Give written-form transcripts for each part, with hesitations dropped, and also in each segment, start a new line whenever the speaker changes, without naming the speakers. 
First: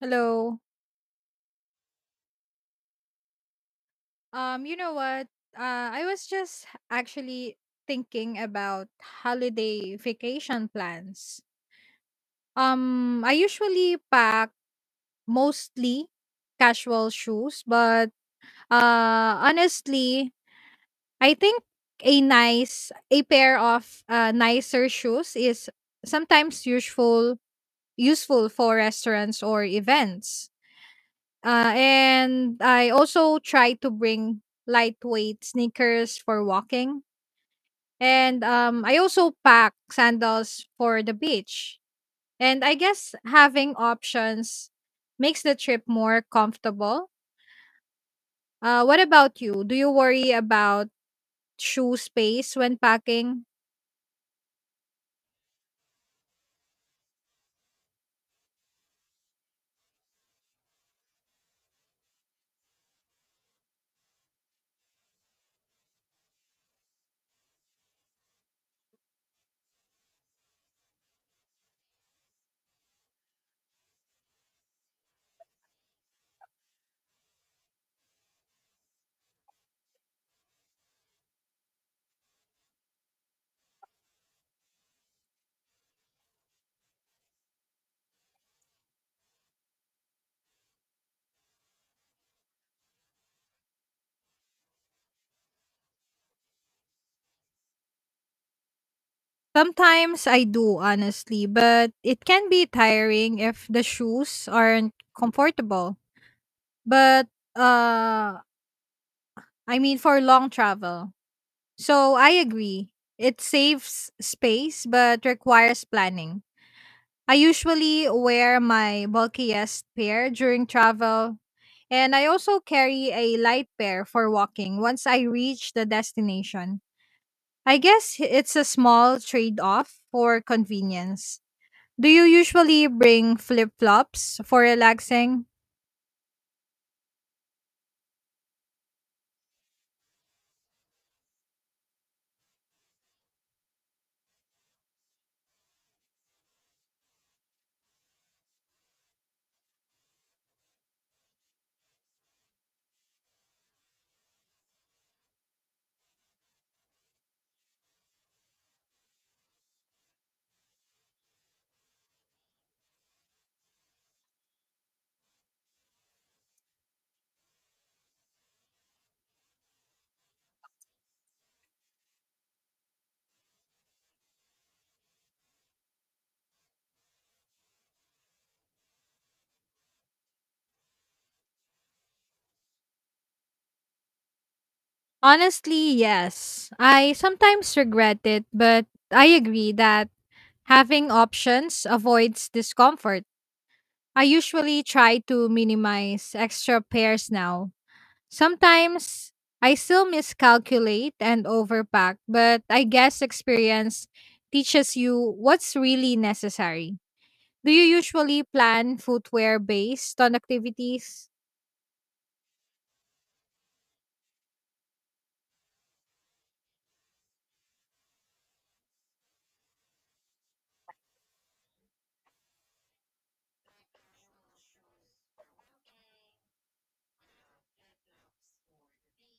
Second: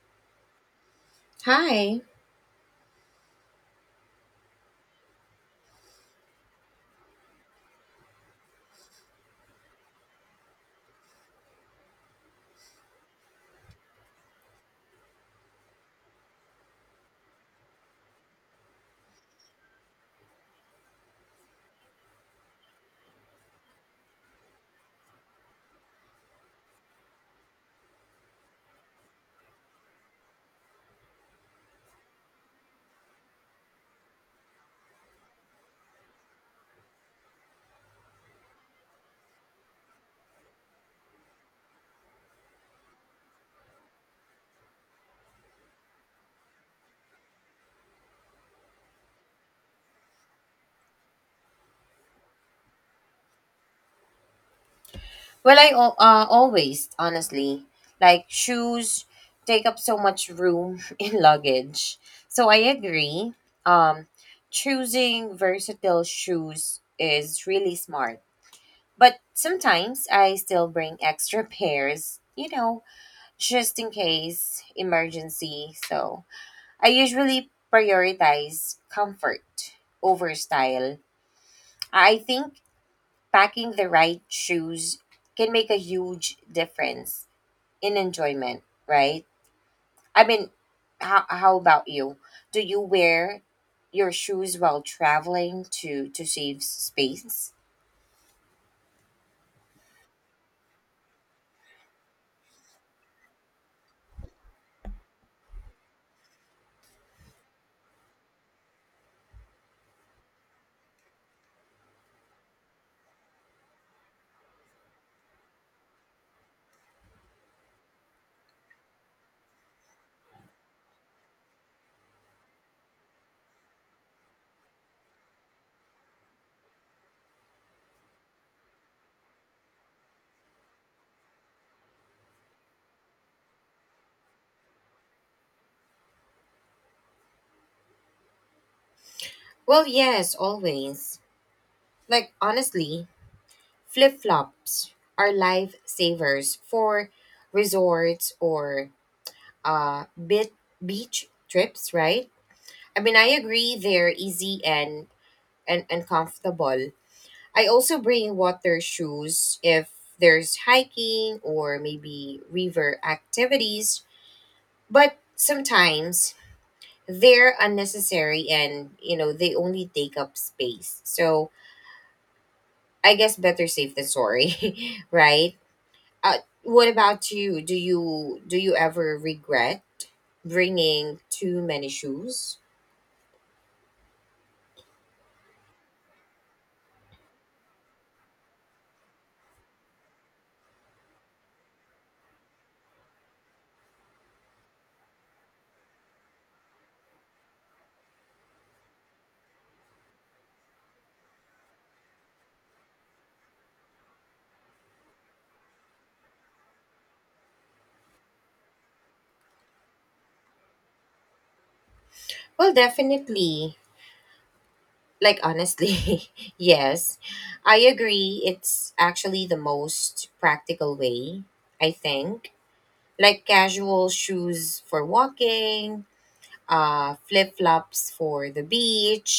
Hello.
Hi.
You know what? I was just actually thinking about holiday vacation plans. I usually pack mostly casual shoes, but honestly, I think a pair of nicer shoes is sometimes useful for restaurants or events. And I also try to bring lightweight sneakers for walking. And I also pack sandals for the beach. And I guess having options makes the trip more comfortable. What about you? Do you worry about shoe space when packing?
Well, honestly, like shoes take up so much room in luggage. So I agree. Um, Choosing versatile shoes is really smart. But sometimes I still bring extra pairs, you know, just in case emergency. So I usually prioritize comfort over style. I think packing the right shoes can make a huge difference in enjoyment, right? I mean, how about you? Do you wear your shoes while traveling to save space?
Sometimes I do, honestly, but it can be tiring if the shoes aren't comfortable. But uh, I mean, for long travel. So I agree. It saves space but requires planning. I usually wear my bulkiest pair during travel, and I also carry a light pair for walking once I reach the destination. I guess it's a small trade off for convenience. Do you usually bring flip flops for relaxing?
Well, yes, always. Like honestly, flip-flops are lifesavers for resorts or bit beach trips, right? I mean, I agree they're easy and and comfortable, I also bring water shoes if there's hiking or maybe river activities, but sometimes they're unnecessary and they only take up space. So I guess better safe than sorry, right? What about you? Do you ever regret bringing too many shoes?
Honestly, yes. I sometimes regret it, but I agree that having options avoids discomfort. I usually try to minimize extra pairs now. Sometimes I still miscalculate and overpack, but I guess experience teaches you what's really necessary. Do you usually plan footwear based on activities?
Well, definitely. Like, honestly, yes. I agree. It's actually the most practical way, I think. Like casual shoes for walking, flip flops for the beach,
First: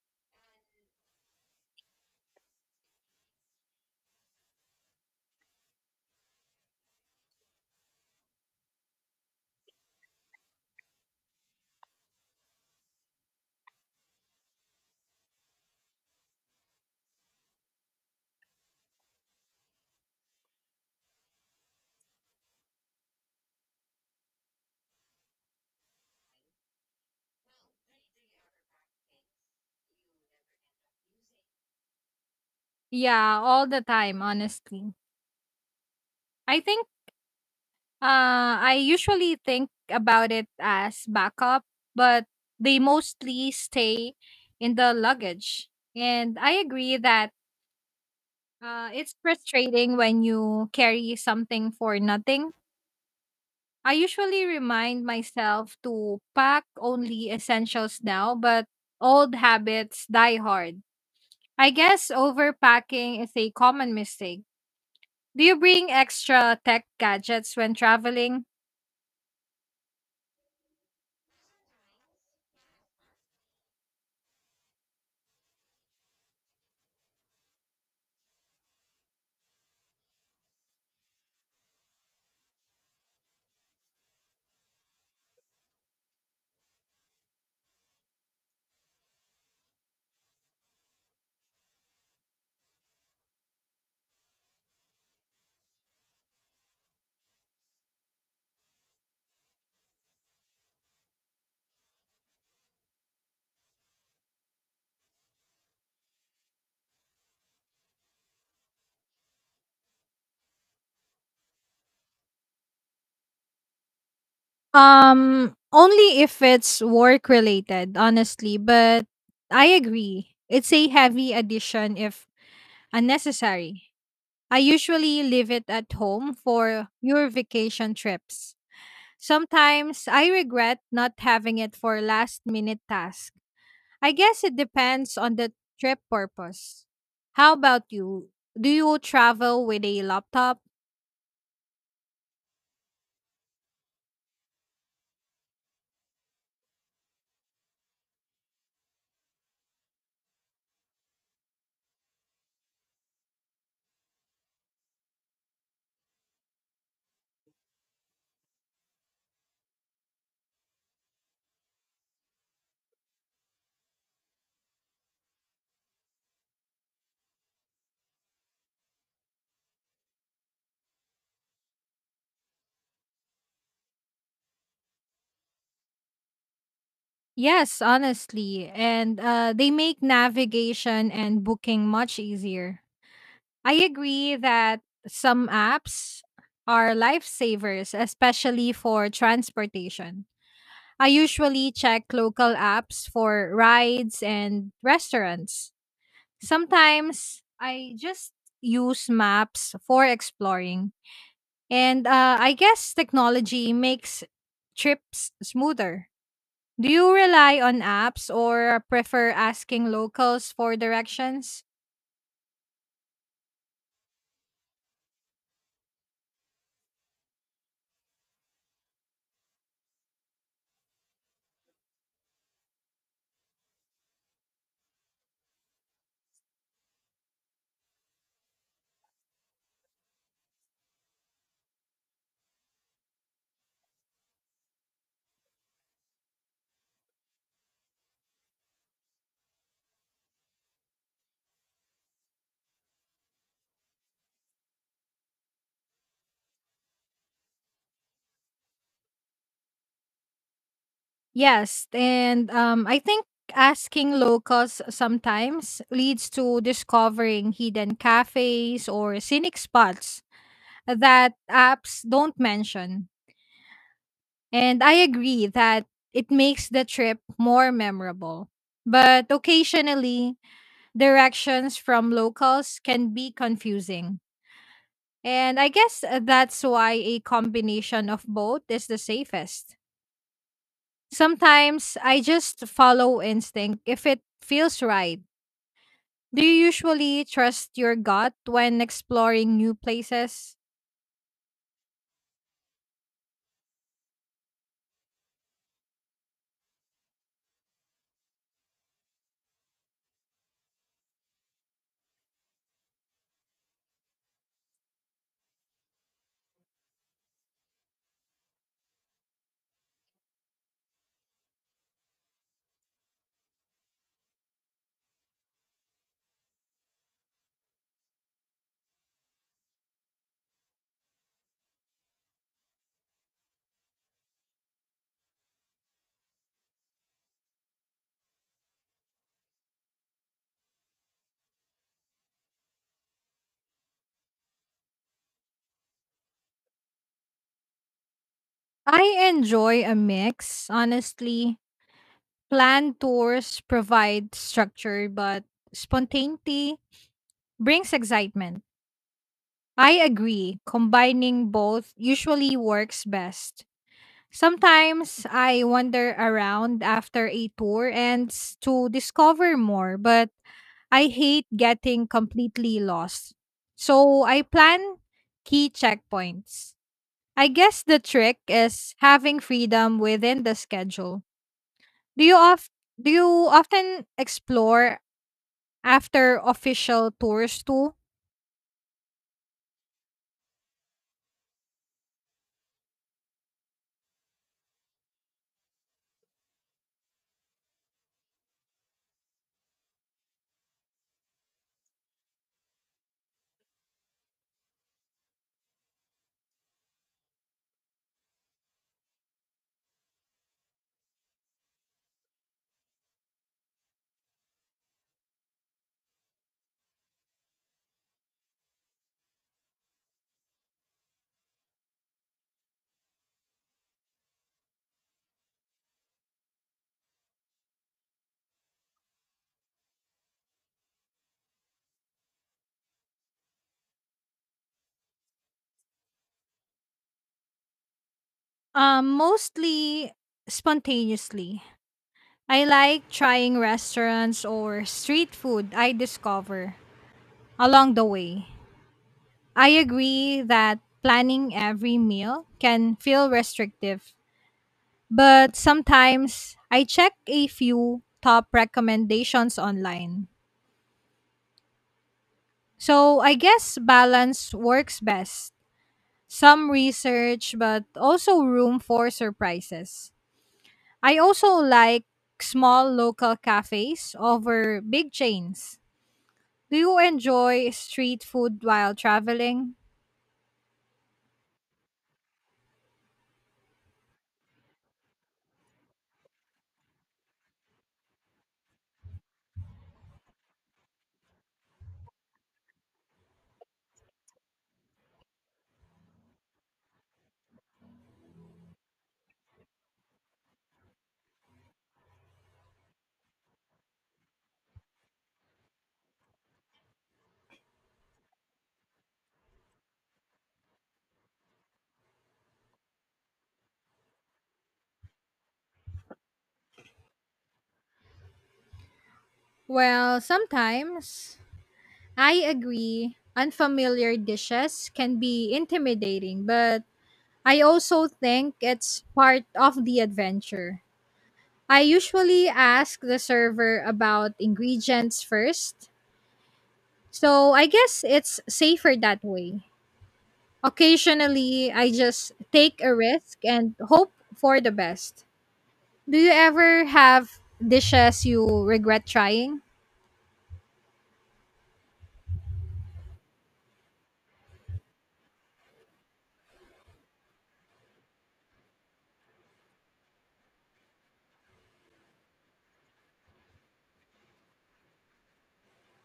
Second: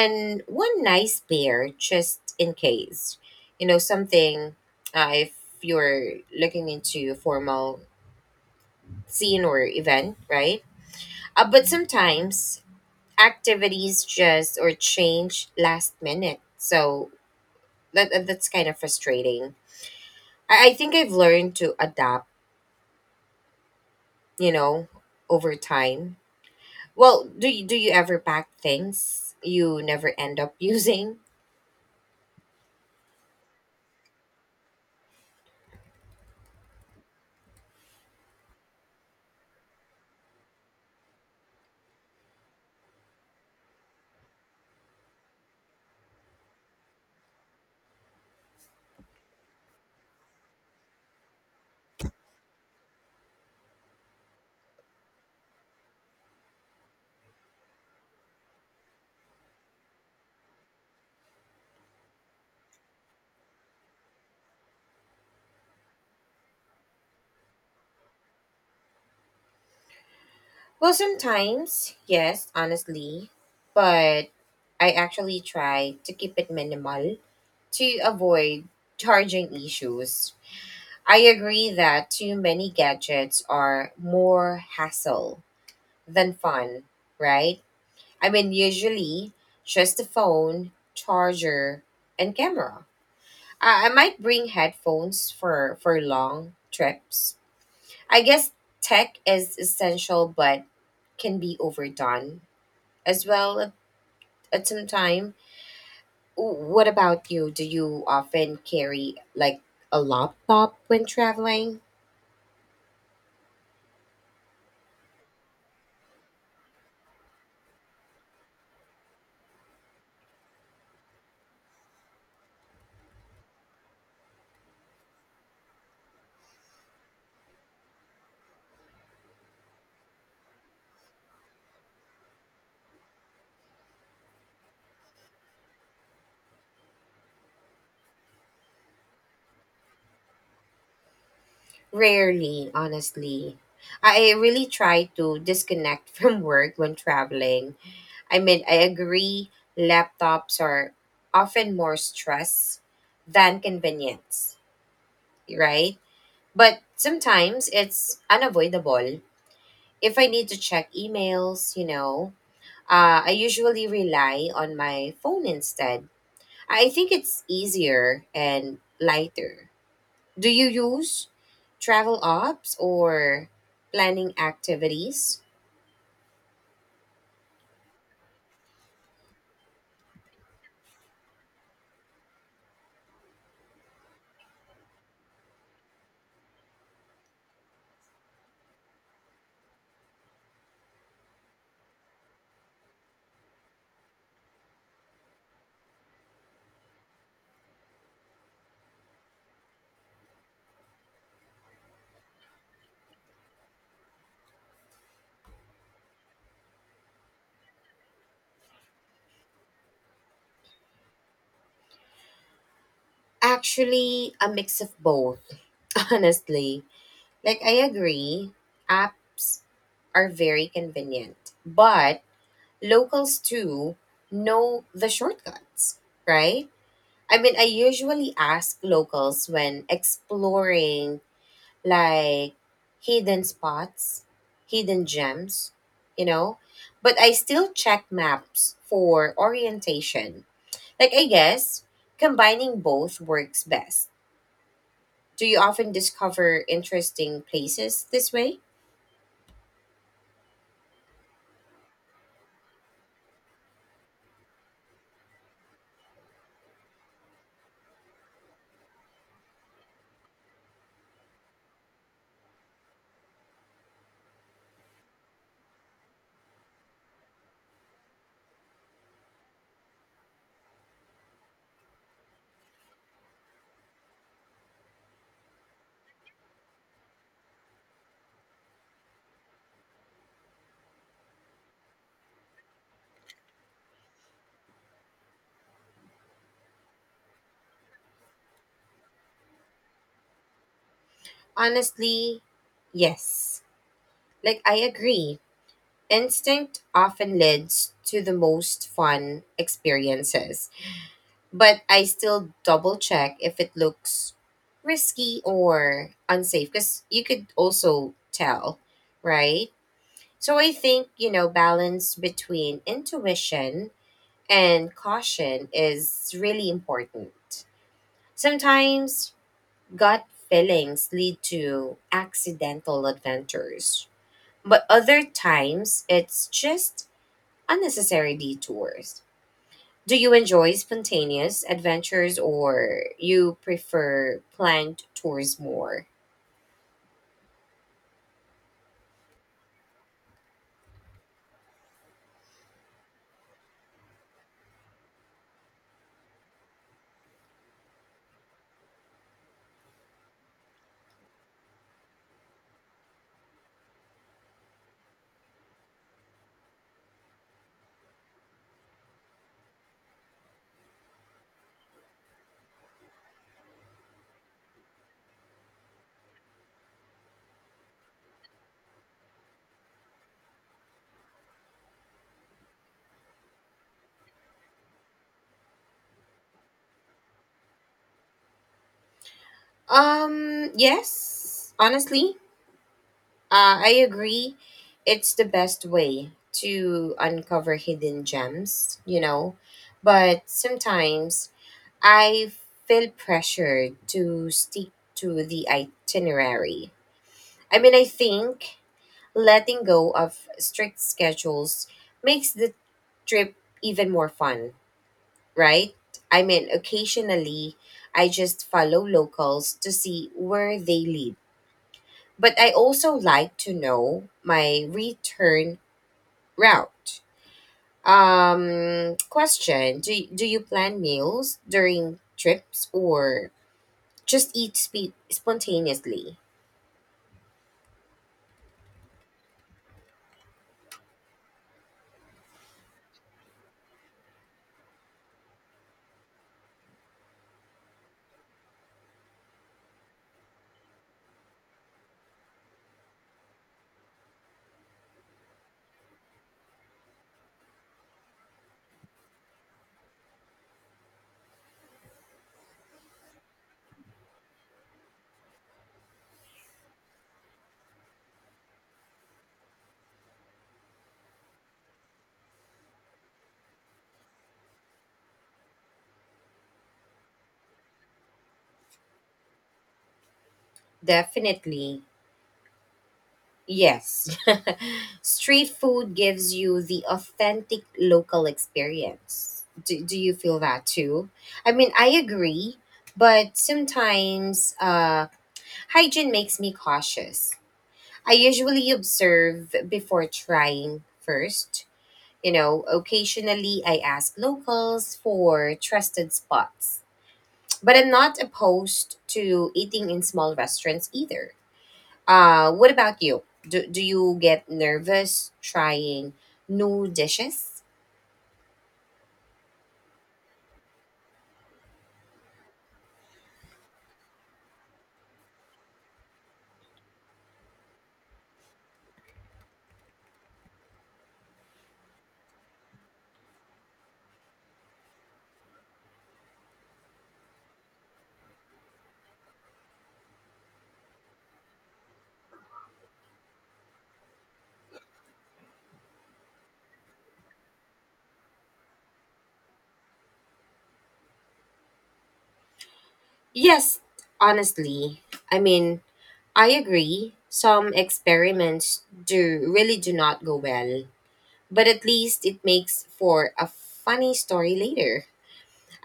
and one nice pair just in case. You know, something if you're looking into a formal scene or event, right? But sometimes activities just or change last minute. So that's kind of frustrating. I think I've learned to adapt, you know, over time. Well, do you ever pack things you never end up using?
Yeah, all the time, honestly. I think I usually think about it as backup, but they mostly stay in the luggage. And I agree that it's frustrating when you carry something for nothing. I usually remind myself to pack only essentials now, but old habits die hard. I guess overpacking is a common mistake. Do you bring extra tech gadgets when traveling?
Well, sometimes, yes, honestly, but I actually try to keep it minimal to avoid charging issues. I agree that too many gadgets are more hassle than fun, right? I mean, usually just the phone, charger, and camera. I might bring headphones for long trips. I guess tech is essential but can be overdone as well at some time. What about you? Do you often carry like a laptop when traveling?
Only if it's work related, honestly, but I agree. It's a heavy addition if unnecessary. I usually leave it at home for your vacation trips. Sometimes I regret not having it for last minute tasks. I guess it depends on the trip purpose. How about you? Do you travel with a laptop?
Rarely, honestly. I really try to disconnect from work when traveling. I mean, I agree, laptops are often more stress than convenience, right? But sometimes it's unavoidable. If I need to check emails, you know, I usually rely on my phone instead. I think it's easier and lighter. Do you use travel apps or planning activities?
Yes, honestly. And they make navigation and booking much easier. I agree that some apps are lifesavers, especially for transportation. I usually check local apps for rides and restaurants. Sometimes I just use maps for exploring. And I guess technology makes trips smoother. Do you rely on apps or prefer asking locals for directions?
Actually, a mix of both, honestly. Like I agree, apps are very convenient, but locals too know the shortcuts, right? I mean, I usually ask locals when exploring like hidden spots, hidden gems, you know, but I still check maps for orientation. Like, I guess combining both works best. Do you often discover interesting places this way?
Yes, and I think asking locals sometimes leads to discovering hidden cafes or scenic spots that apps don't mention. And I agree that it makes the trip more memorable. But occasionally, directions from locals can be confusing. And I guess that's why a combination of both is the safest. Sometimes I just follow instinct if it feels right. Do you usually trust your gut when exploring new places?
Honestly, yes. Like, I agree. Instinct often leads to the most fun experiences, but I still double check if it looks risky or unsafe because you could also tell, right? So I think, you know, balance between intuition and caution is really important. Sometimes gut feelings lead to accidental adventures, but other times it's just unnecessary detours. Do you enjoy spontaneous adventures or you prefer planned tours more?
I enjoy a mix, honestly. Planned tours provide structure, but spontaneity brings excitement. I agree, combining both usually works best. Sometimes I wander around after a tour and to discover more, but I hate getting completely lost. So I plan key checkpoints. I guess the trick is having freedom within the schedule. Do you of do you often explore after official tours too?
Yes, honestly, I agree. It's the best way to uncover hidden gems, you know, but sometimes I feel pressured to stick to the itinerary. I mean, I think letting go of strict schedules makes the trip even more fun, right? I mean, occasionally I just follow locals to see where they lead. But I also like to know my return route. Question, do you plan meals during trips or just eat spontaneously?
Mostly spontaneously. I like trying restaurants or street food I discover along the way. I agree that planning every meal can feel restrictive, but sometimes I check a few top recommendations online. So I guess balance works best. Some research, but also room for surprises. I also like small local cafes over big chains. Do you enjoy street food while traveling?
Definitely yes. Street food gives you the authentic local experience. Do you feel that too? I mean, I agree, but sometimes hygiene makes me cautious. I usually observe before trying first. You know, occasionally I ask locals for trusted spots. But I'm not opposed to eating in small restaurants either. What about you? Do you get nervous trying new dishes?
Well, sometimes I agree. Unfamiliar dishes can be intimidating, but I also think it's part of the adventure. I usually ask the server about ingredients first, so I guess it's safer that way. Occasionally, I just take a risk and hope for the best. Do you ever have dishes you regret trying?
Yes, honestly. I mean, I agree. Some experiments do really do not go well, but at least it makes for a funny story later.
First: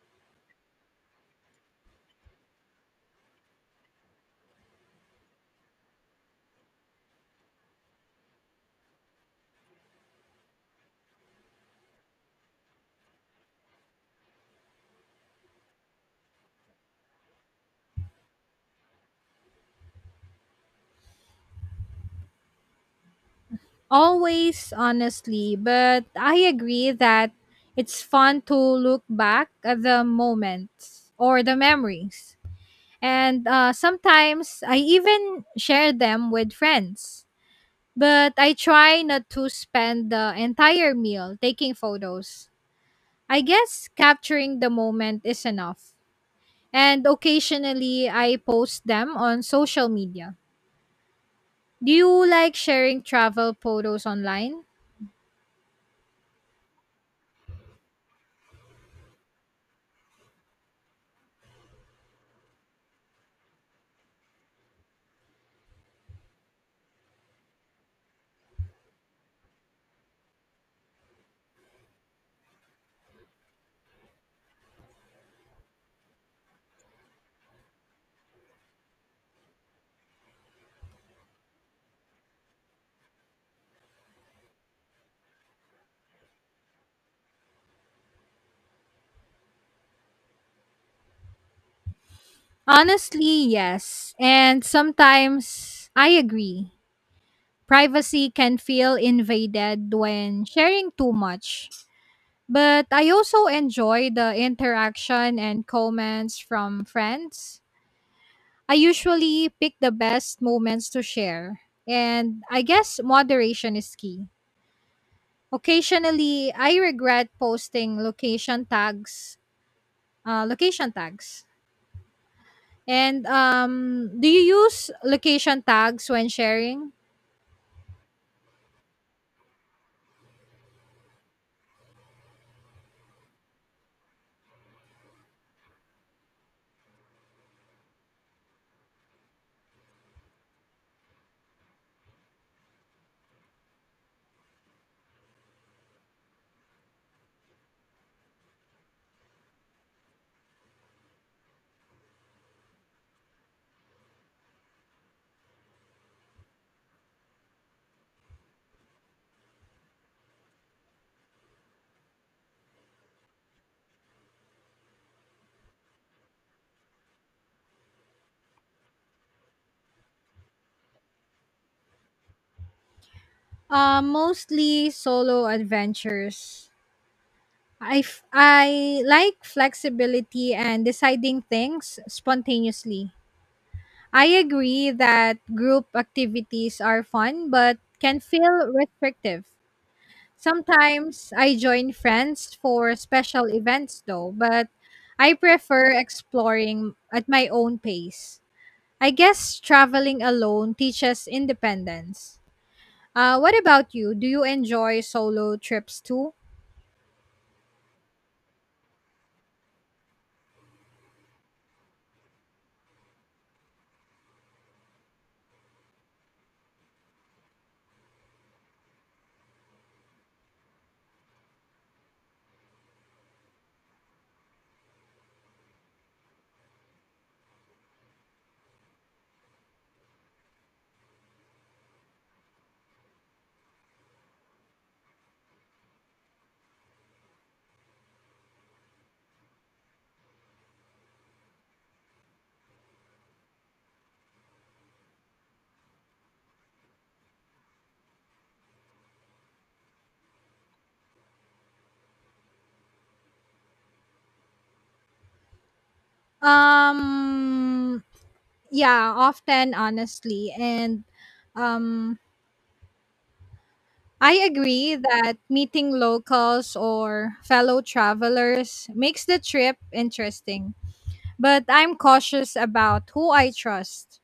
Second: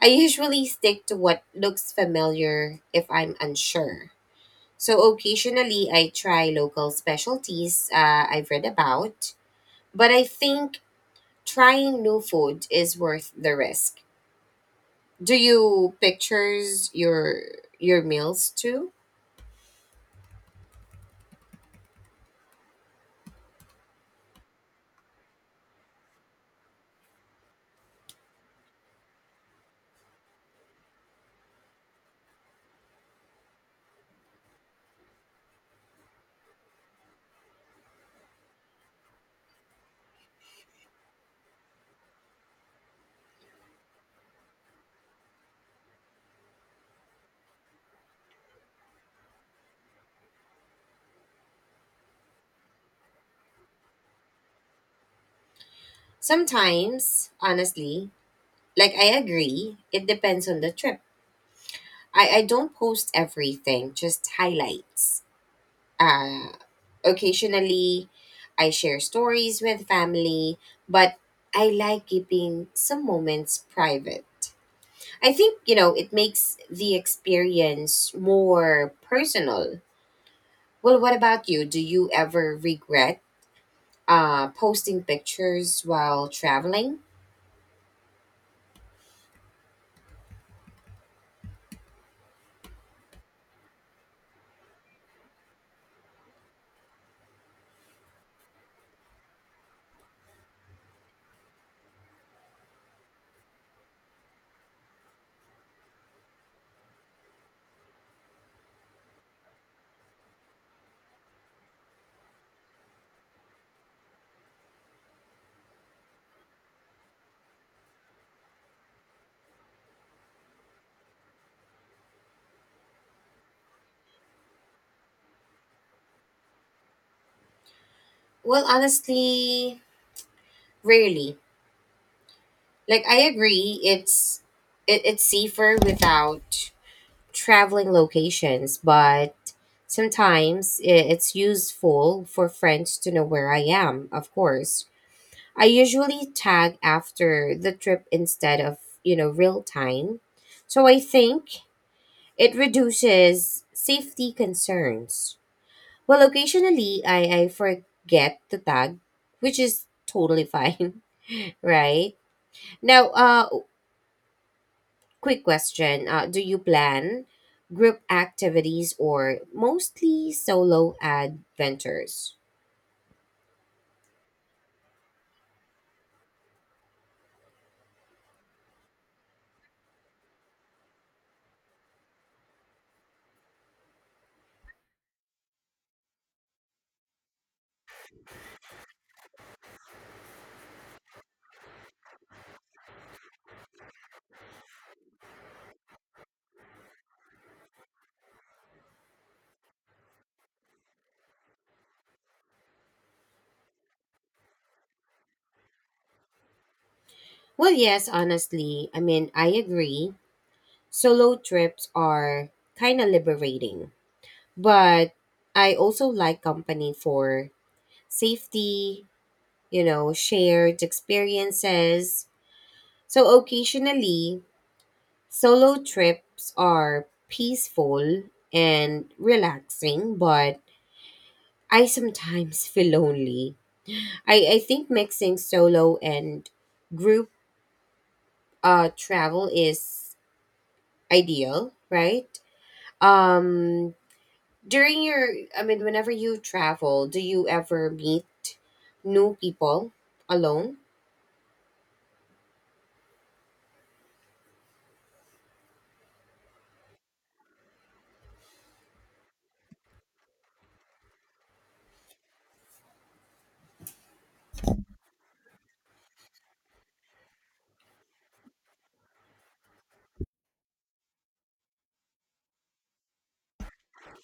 I usually stick to what looks familiar if I'm unsure. So occasionally I try local specialties I've read about, but I think trying new food is worth the risk. Do you pictures your meals too?
Always, honestly, but I agree that it's fun to look back at the moments or the memories. And sometimes I even share them with friends. But I try not to spend the entire meal taking photos. I guess capturing the moment is enough. And occasionally I post them on social media. Do you like sharing travel photos online?
Sometimes, honestly, like I agree, it depends on the trip. I don't post everything, just highlights. Uh Occasionally I share stories with family, but I like keeping some moments private. I think, you know, it makes the experience more personal. Well, what about you? Do you ever regret posting pictures while traveling?
Honestly, yes. And sometimes I agree. Privacy can feel invaded when sharing too much. But I also enjoy the interaction and comments from friends. I usually pick the best moments to share. And I guess moderation is key. Occasionally, I regret posting location tags, location tags. And do you use location tags when sharing?
Well, honestly, rarely. Like I agree, it's safer without traveling locations, but sometimes it's useful for friends to know where I am. Of course, I usually tag after the trip instead of real time, so I think it reduces safety concerns. Well, occasionally I forget to tag, which is totally fine, right? Now, quick question. Do you plan group activities or mostly solo adventures?
Mostly solo adventures. I like flexibility and deciding things spontaneously. I agree that group activities are fun but can feel restrictive. Sometimes I join friends for special events though, but I prefer exploring at my own pace. I guess traveling alone teaches independence. What about you? Do you enjoy solo trips too?
Well, yes, honestly. I mean, I agree. Solo trips are kind of liberating, but I also like company for safety, you know, shared experiences. So occasionally, solo trips are peaceful and relaxing, but I sometimes feel lonely. I think mixing solo and group travel is ideal, right? Um, During your, I mean, whenever you travel, do you ever meet new people alone?
Um yeah, often honestly, and um I agree that meeting locals or fellow travelers makes the trip interesting, but I'm cautious about who I trust.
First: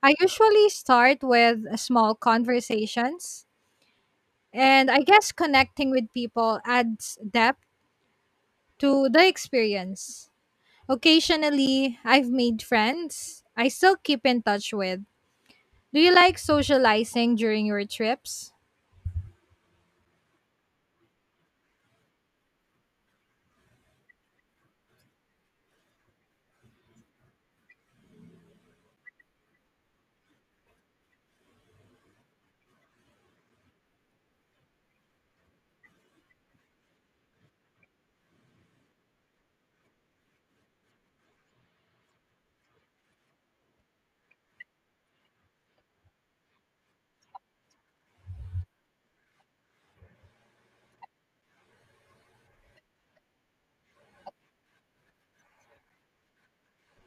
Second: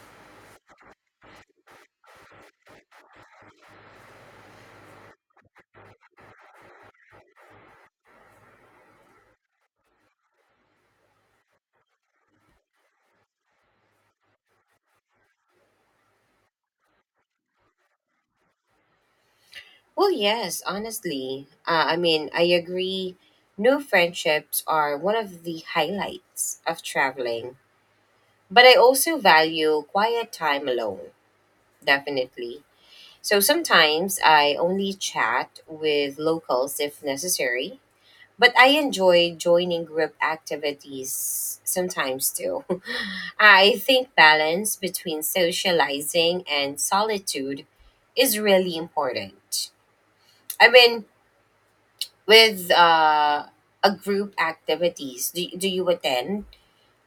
I usually start with small conversations, and I guess connecting with people adds depth to the experience. Occasionally, I've made friends I still keep in touch with. Do you like socializing during your trips?
Well, yes, honestly. I mean, I agree. New friendships are one of the highlights of traveling. But I also value quiet time alone, definitely. So sometimes I only chat with locals if necessary. But I enjoy joining group activities sometimes too. I think balance between socializing and solitude is really important. I mean, with a group activities, do you attend,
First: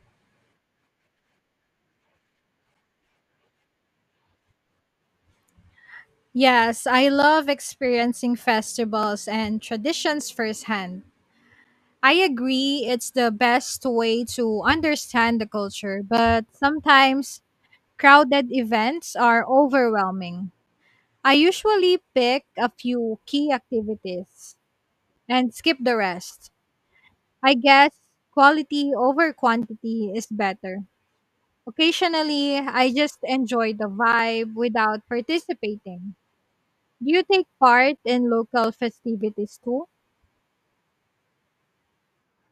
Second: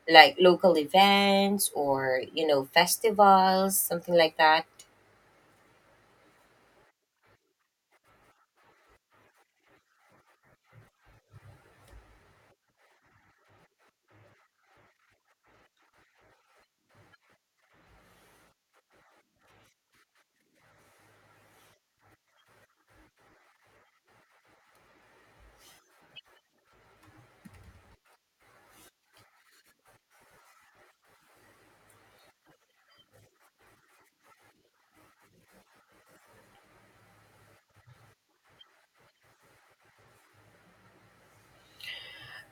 like local events or you know festivals something like that?
Yes, I love experiencing festivals and traditions firsthand. I agree it's the best way to understand the culture, but sometimes crowded events are overwhelming. I usually pick a few key activities and skip the rest. I guess quality over quantity is better. Occasionally, I just enjoy the vibe without participating. Do you take part in local festivities too?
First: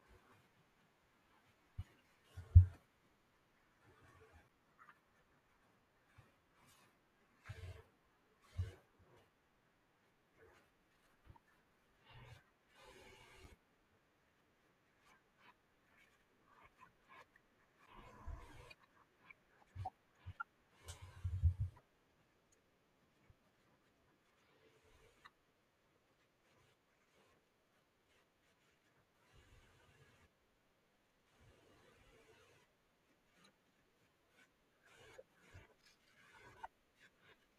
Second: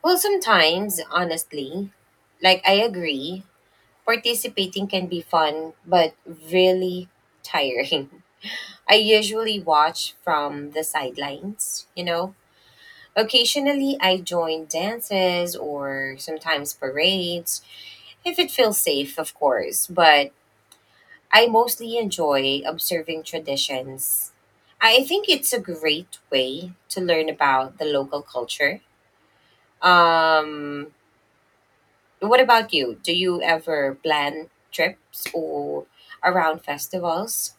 Well sometimes honestly, like I agree participating can be fun but really tiring. I usually watch from the sidelines, you know, occasionally I join dances or sometimes parades if it feels safe of course, but I mostly enjoy observing traditions. I think it's a great way to learn about the local culture. Um, what about you? Do you ever plan trips or around festivals?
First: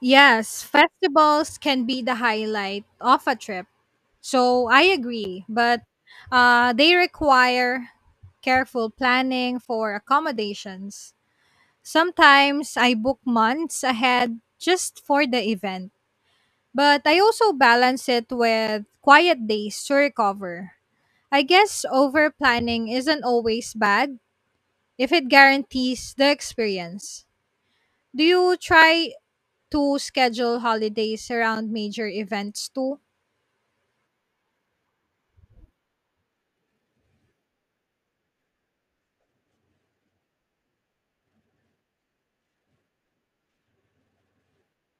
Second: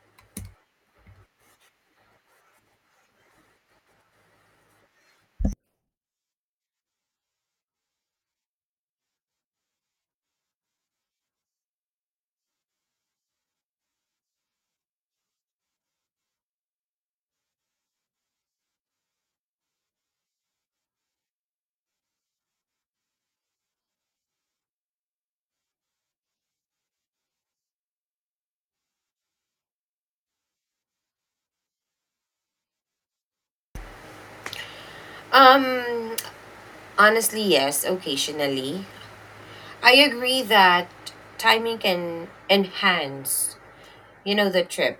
Yes, festivals can be the highlight of a trip. So I agree, but they require careful planning for accommodations. Sometimes I book months ahead just for the event, but I also balance it with quiet days to recover. I guess over planning isn't always bad if it guarantees the experience. Do you try to schedule holidays around major events too?
Um, Honestly, yes, occasionally. I agree that timing can enhance, you know, the trip.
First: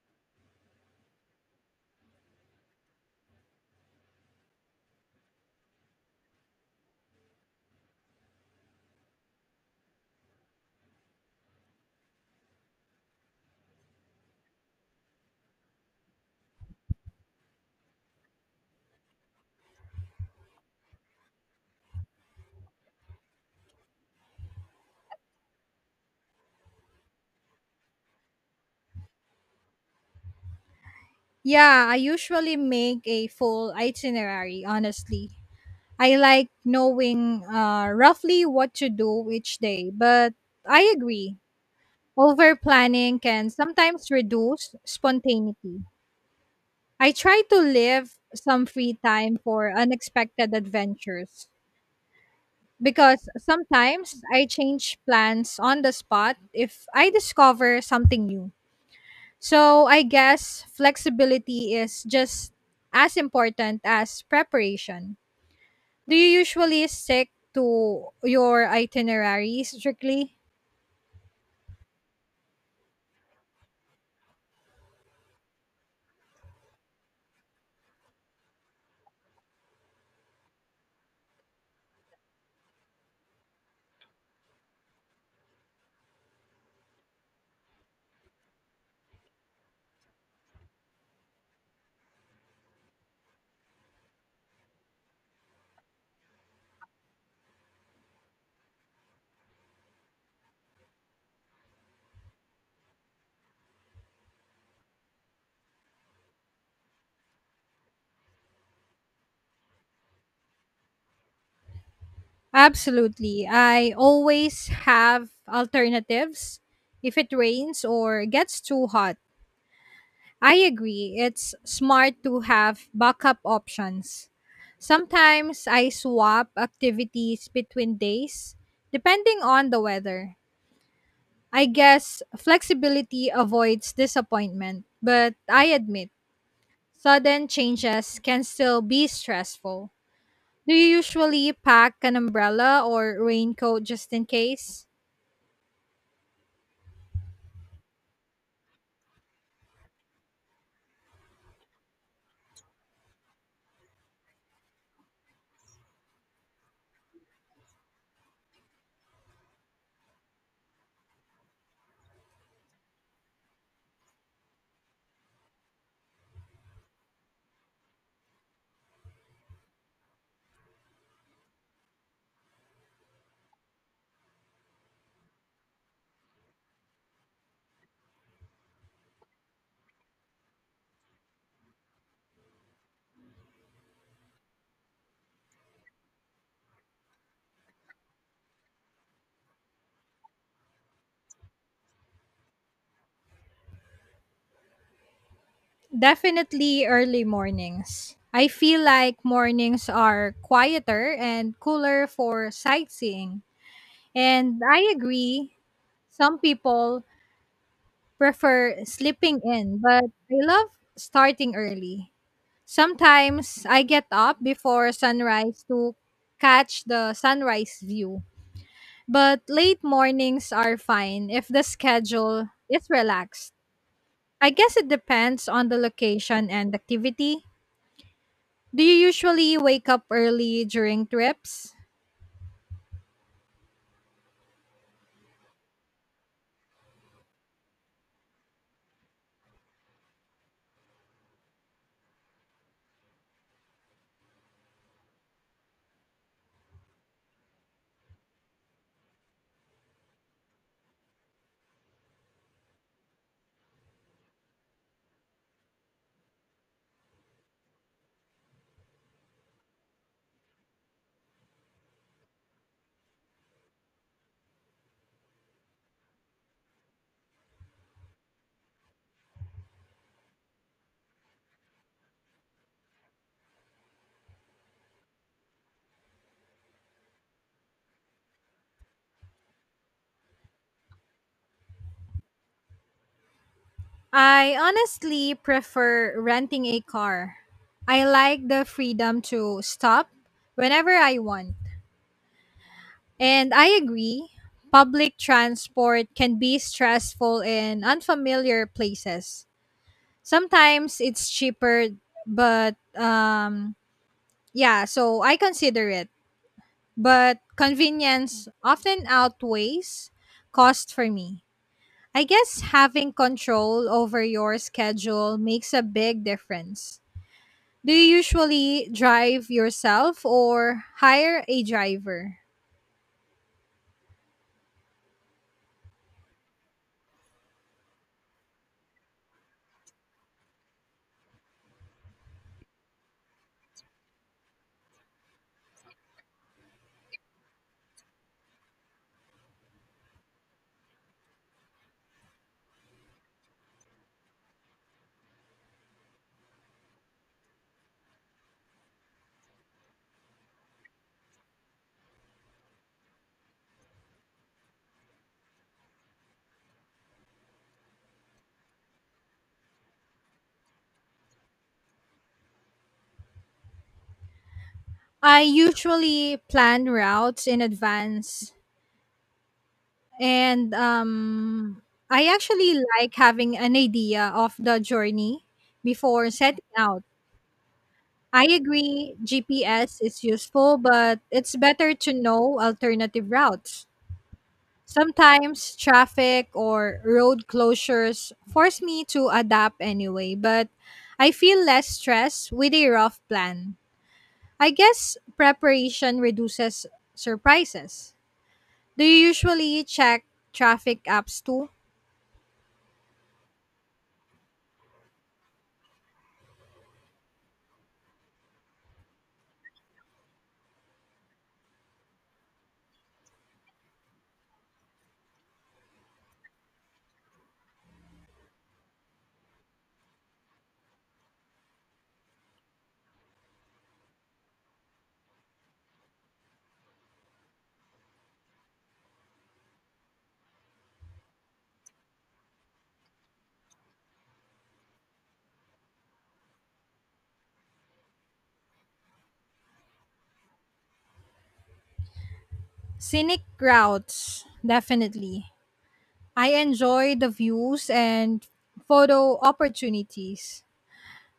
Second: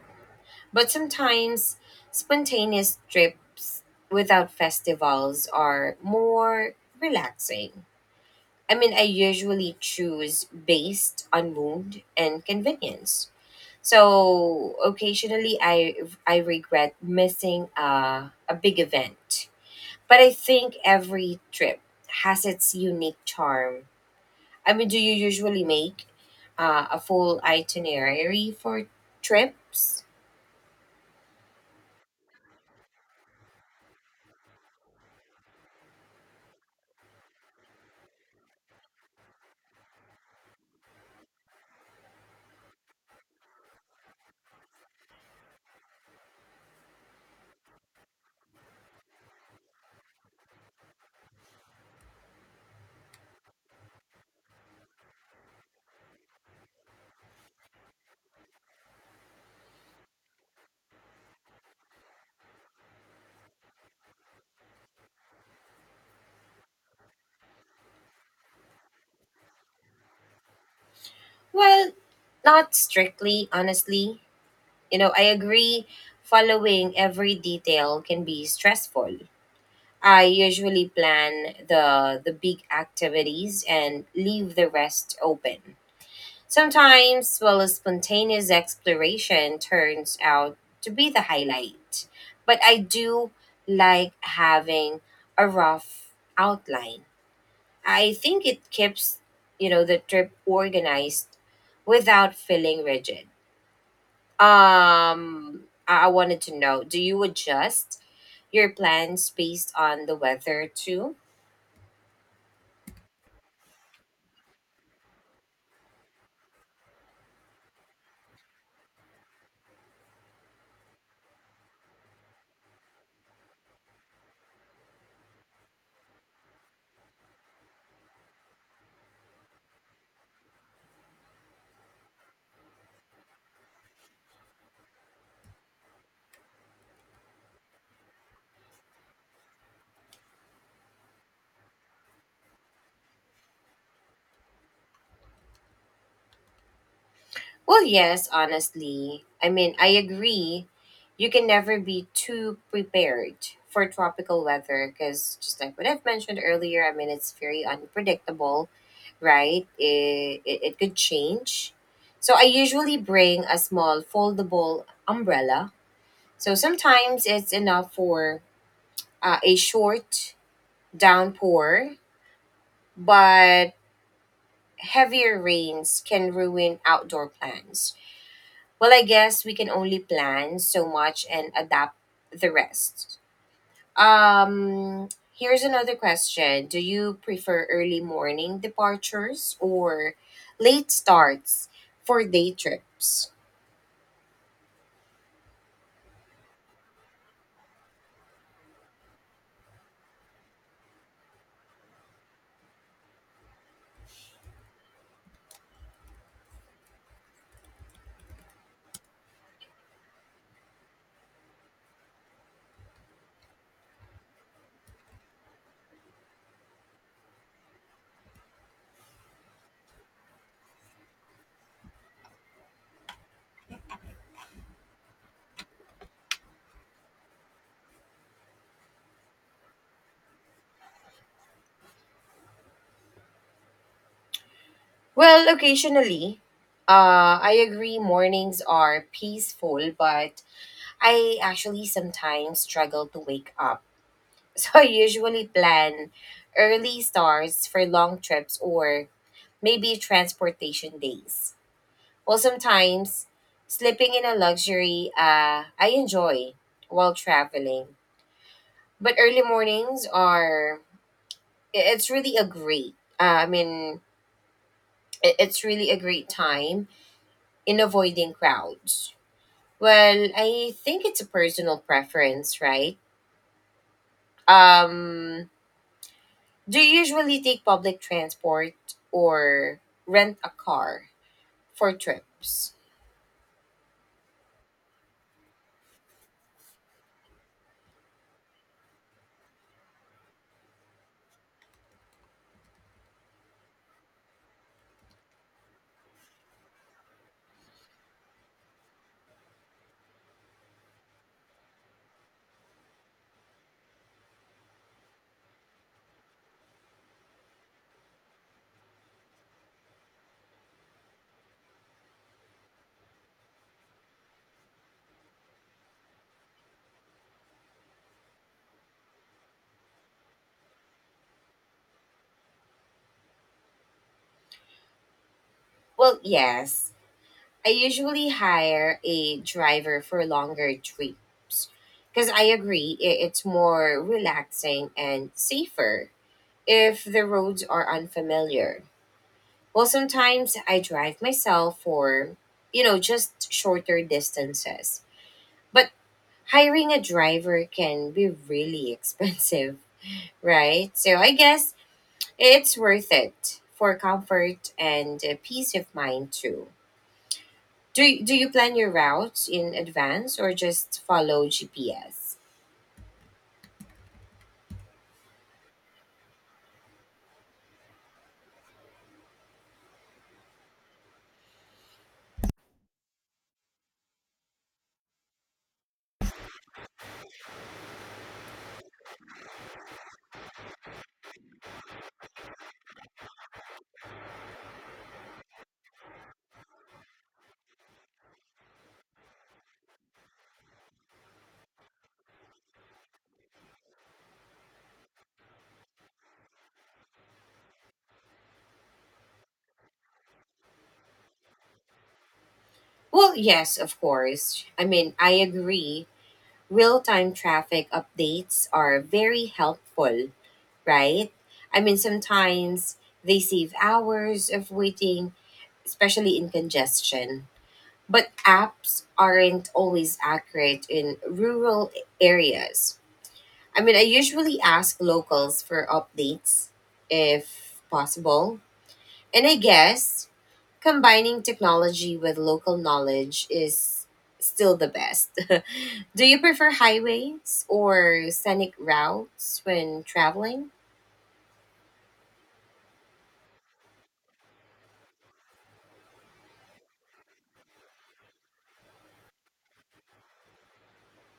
But sometimes spontaneous trips without festivals are more relaxing. I mean, I usually choose based on mood and convenience. So occasionally I regret missing a big event. But I think every trip has its unique charm. I mean, do you usually make a full itinerary for trips?
Yeah, I usually make a full itinerary, honestly. I like knowing roughly what to do each day, but I agree. Over planning can sometimes reduce spontaneity. I try to leave some free time for unexpected adventures because sometimes I change plans on the spot if I discover something new. So I guess flexibility is just as important as preparation. Do you usually stick to your itinerary strictly?
Well, not strictly, honestly. You know, I agree following every detail can be stressful. I usually plan the big activities and leave the rest open. Sometimes, well, a spontaneous exploration turns out to be the highlight. But I do like having a rough outline. I think it keeps, you know, the trip organized without feeling rigid. I wanted to know, do you adjust your plans based on the weather too?
Absolutely. I always have alternatives if it rains or gets too hot. I agree. It's smart to have backup options. Sometimes I swap activities between days depending on the weather. I guess flexibility avoids disappointment, but I admit sudden changes can still be stressful. Do you usually pack an umbrella or raincoat just in case?
Well, yes, honestly. I mean, I agree. You can never be too prepared for tropical weather because, just like what I've mentioned earlier, I mean, it's very unpredictable, right? It could change. So, I usually bring a small foldable umbrella. So, sometimes it's enough for a short downpour, but heavier rains can ruin outdoor plans. Well, I guess we can only plan so much and adapt the rest. Um, Here's another question. Do you prefer early morning departures or late starts for day trips?
Definitely early mornings. I feel like mornings are quieter and cooler for sightseeing. And I agree, some people prefer sleeping in, but I love starting early. Sometimes I get up before sunrise to catch the sunrise view. But late mornings are fine if the schedule is relaxed. I guess it depends on the location and activity. Do you usually wake up early during trips?
Well, occasionally, I agree mornings are peaceful, but I actually sometimes struggle to wake up. So I usually plan early starts for long trips or maybe transportation days. Well, sometimes sleeping in a luxury I enjoy while traveling. But early mornings are, it's really a great, it's really a great time in avoiding crowds. Well, I think it's a personal preference, right? Um, do you usually take public transport or rent a car for trips?
I honestly prefer renting a car. I like the freedom to stop whenever I want. And I agree, public transport can be stressful in unfamiliar places. Sometimes it's cheaper, but yeah, so I consider it. But convenience often outweighs cost for me. I guess having control over your schedule makes a big difference. Do you usually drive yourself or hire a driver?
Well, yes. I usually hire a driver for longer trips because I agree it's more relaxing and safer if the roads are unfamiliar. Well, sometimes I drive myself for, you know, just shorter distances. But hiring a driver can be really expensive, right? So I guess it's worth it for comfort and peace of mind too. Do you plan your routes in advance or just follow GPS?
I usually plan routes in advance, and I actually like having an idea of the journey before setting out. I agree GPS is useful but it's better to know alternative routes. Sometimes traffic or road closures force me to adapt anyway, but I feel less stress with a rough plan. I guess preparation reduces surprises. Do you usually check traffic apps too?
Well, yes, of course. I mean, I agree. Real time traffic updates are very helpful, right? I mean, sometimes they save hours of waiting, especially in congestion. But apps aren't always accurate in rural areas. I mean, I usually ask locals for updates if possible. And I guess combining technology with local knowledge is still the best. Do you prefer highways or scenic routes when traveling?
Scenic routes, definitely. I enjoy the views and photo opportunities.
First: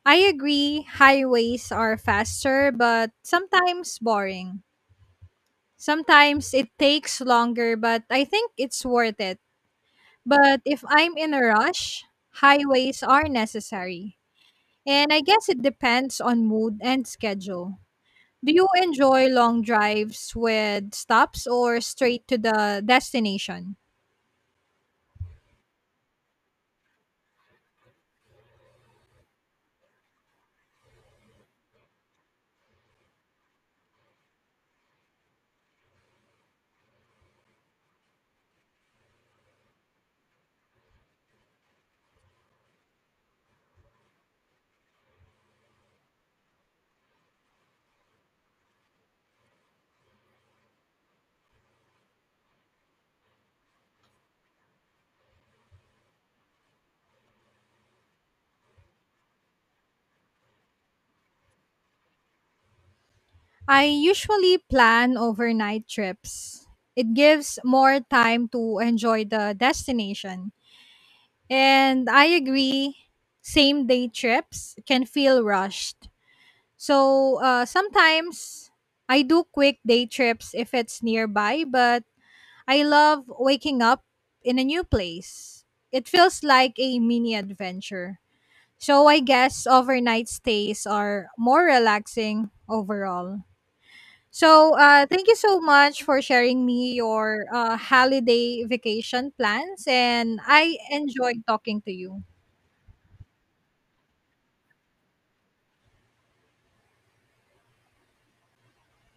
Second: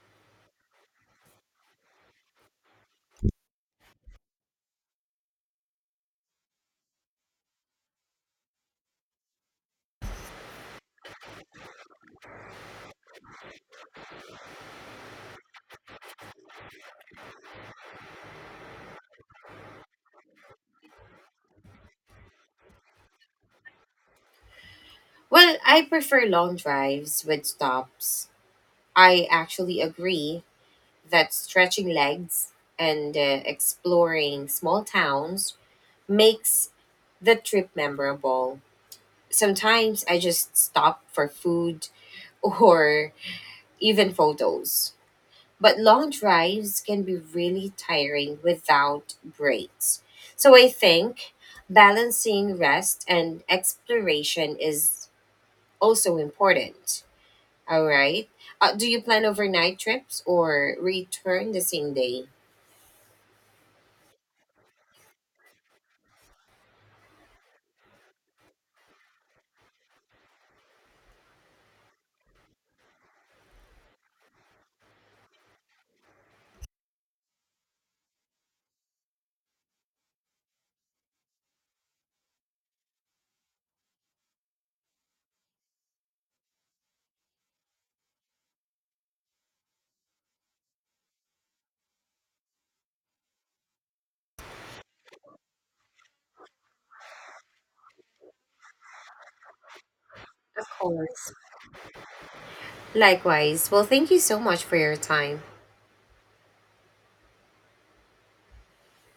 I agree, highways are faster but sometimes boring. Sometimes it takes longer, but I think it's worth it. But if I'm in a rush, highways are necessary. And I guess it depends on mood and schedule. Do you enjoy long drives with stops or straight to the destination?
Well, I prefer long drives with stops. I actually agree that stretching legs and exploring small towns makes the trip memorable. Sometimes I just stop for food or even photos. But long drives can be really tiring without breaks. So I think balancing rest and exploration is also important. All right. Do you plan overnight trips or return the same day?
I usually plan overnight trips. It gives more time to enjoy the destination. And I agree, same day trips can feel rushed. So sometimes I do quick day trips if it's nearby, but I love waking up in a new place. It feels like a mini adventure. So I guess overnight stays are more relaxing overall. So thank you so much for sharing me your holiday vacation plans, and
Of
I
course.
enjoyed talking to you.
Likewise. Well, thank you so much for your time.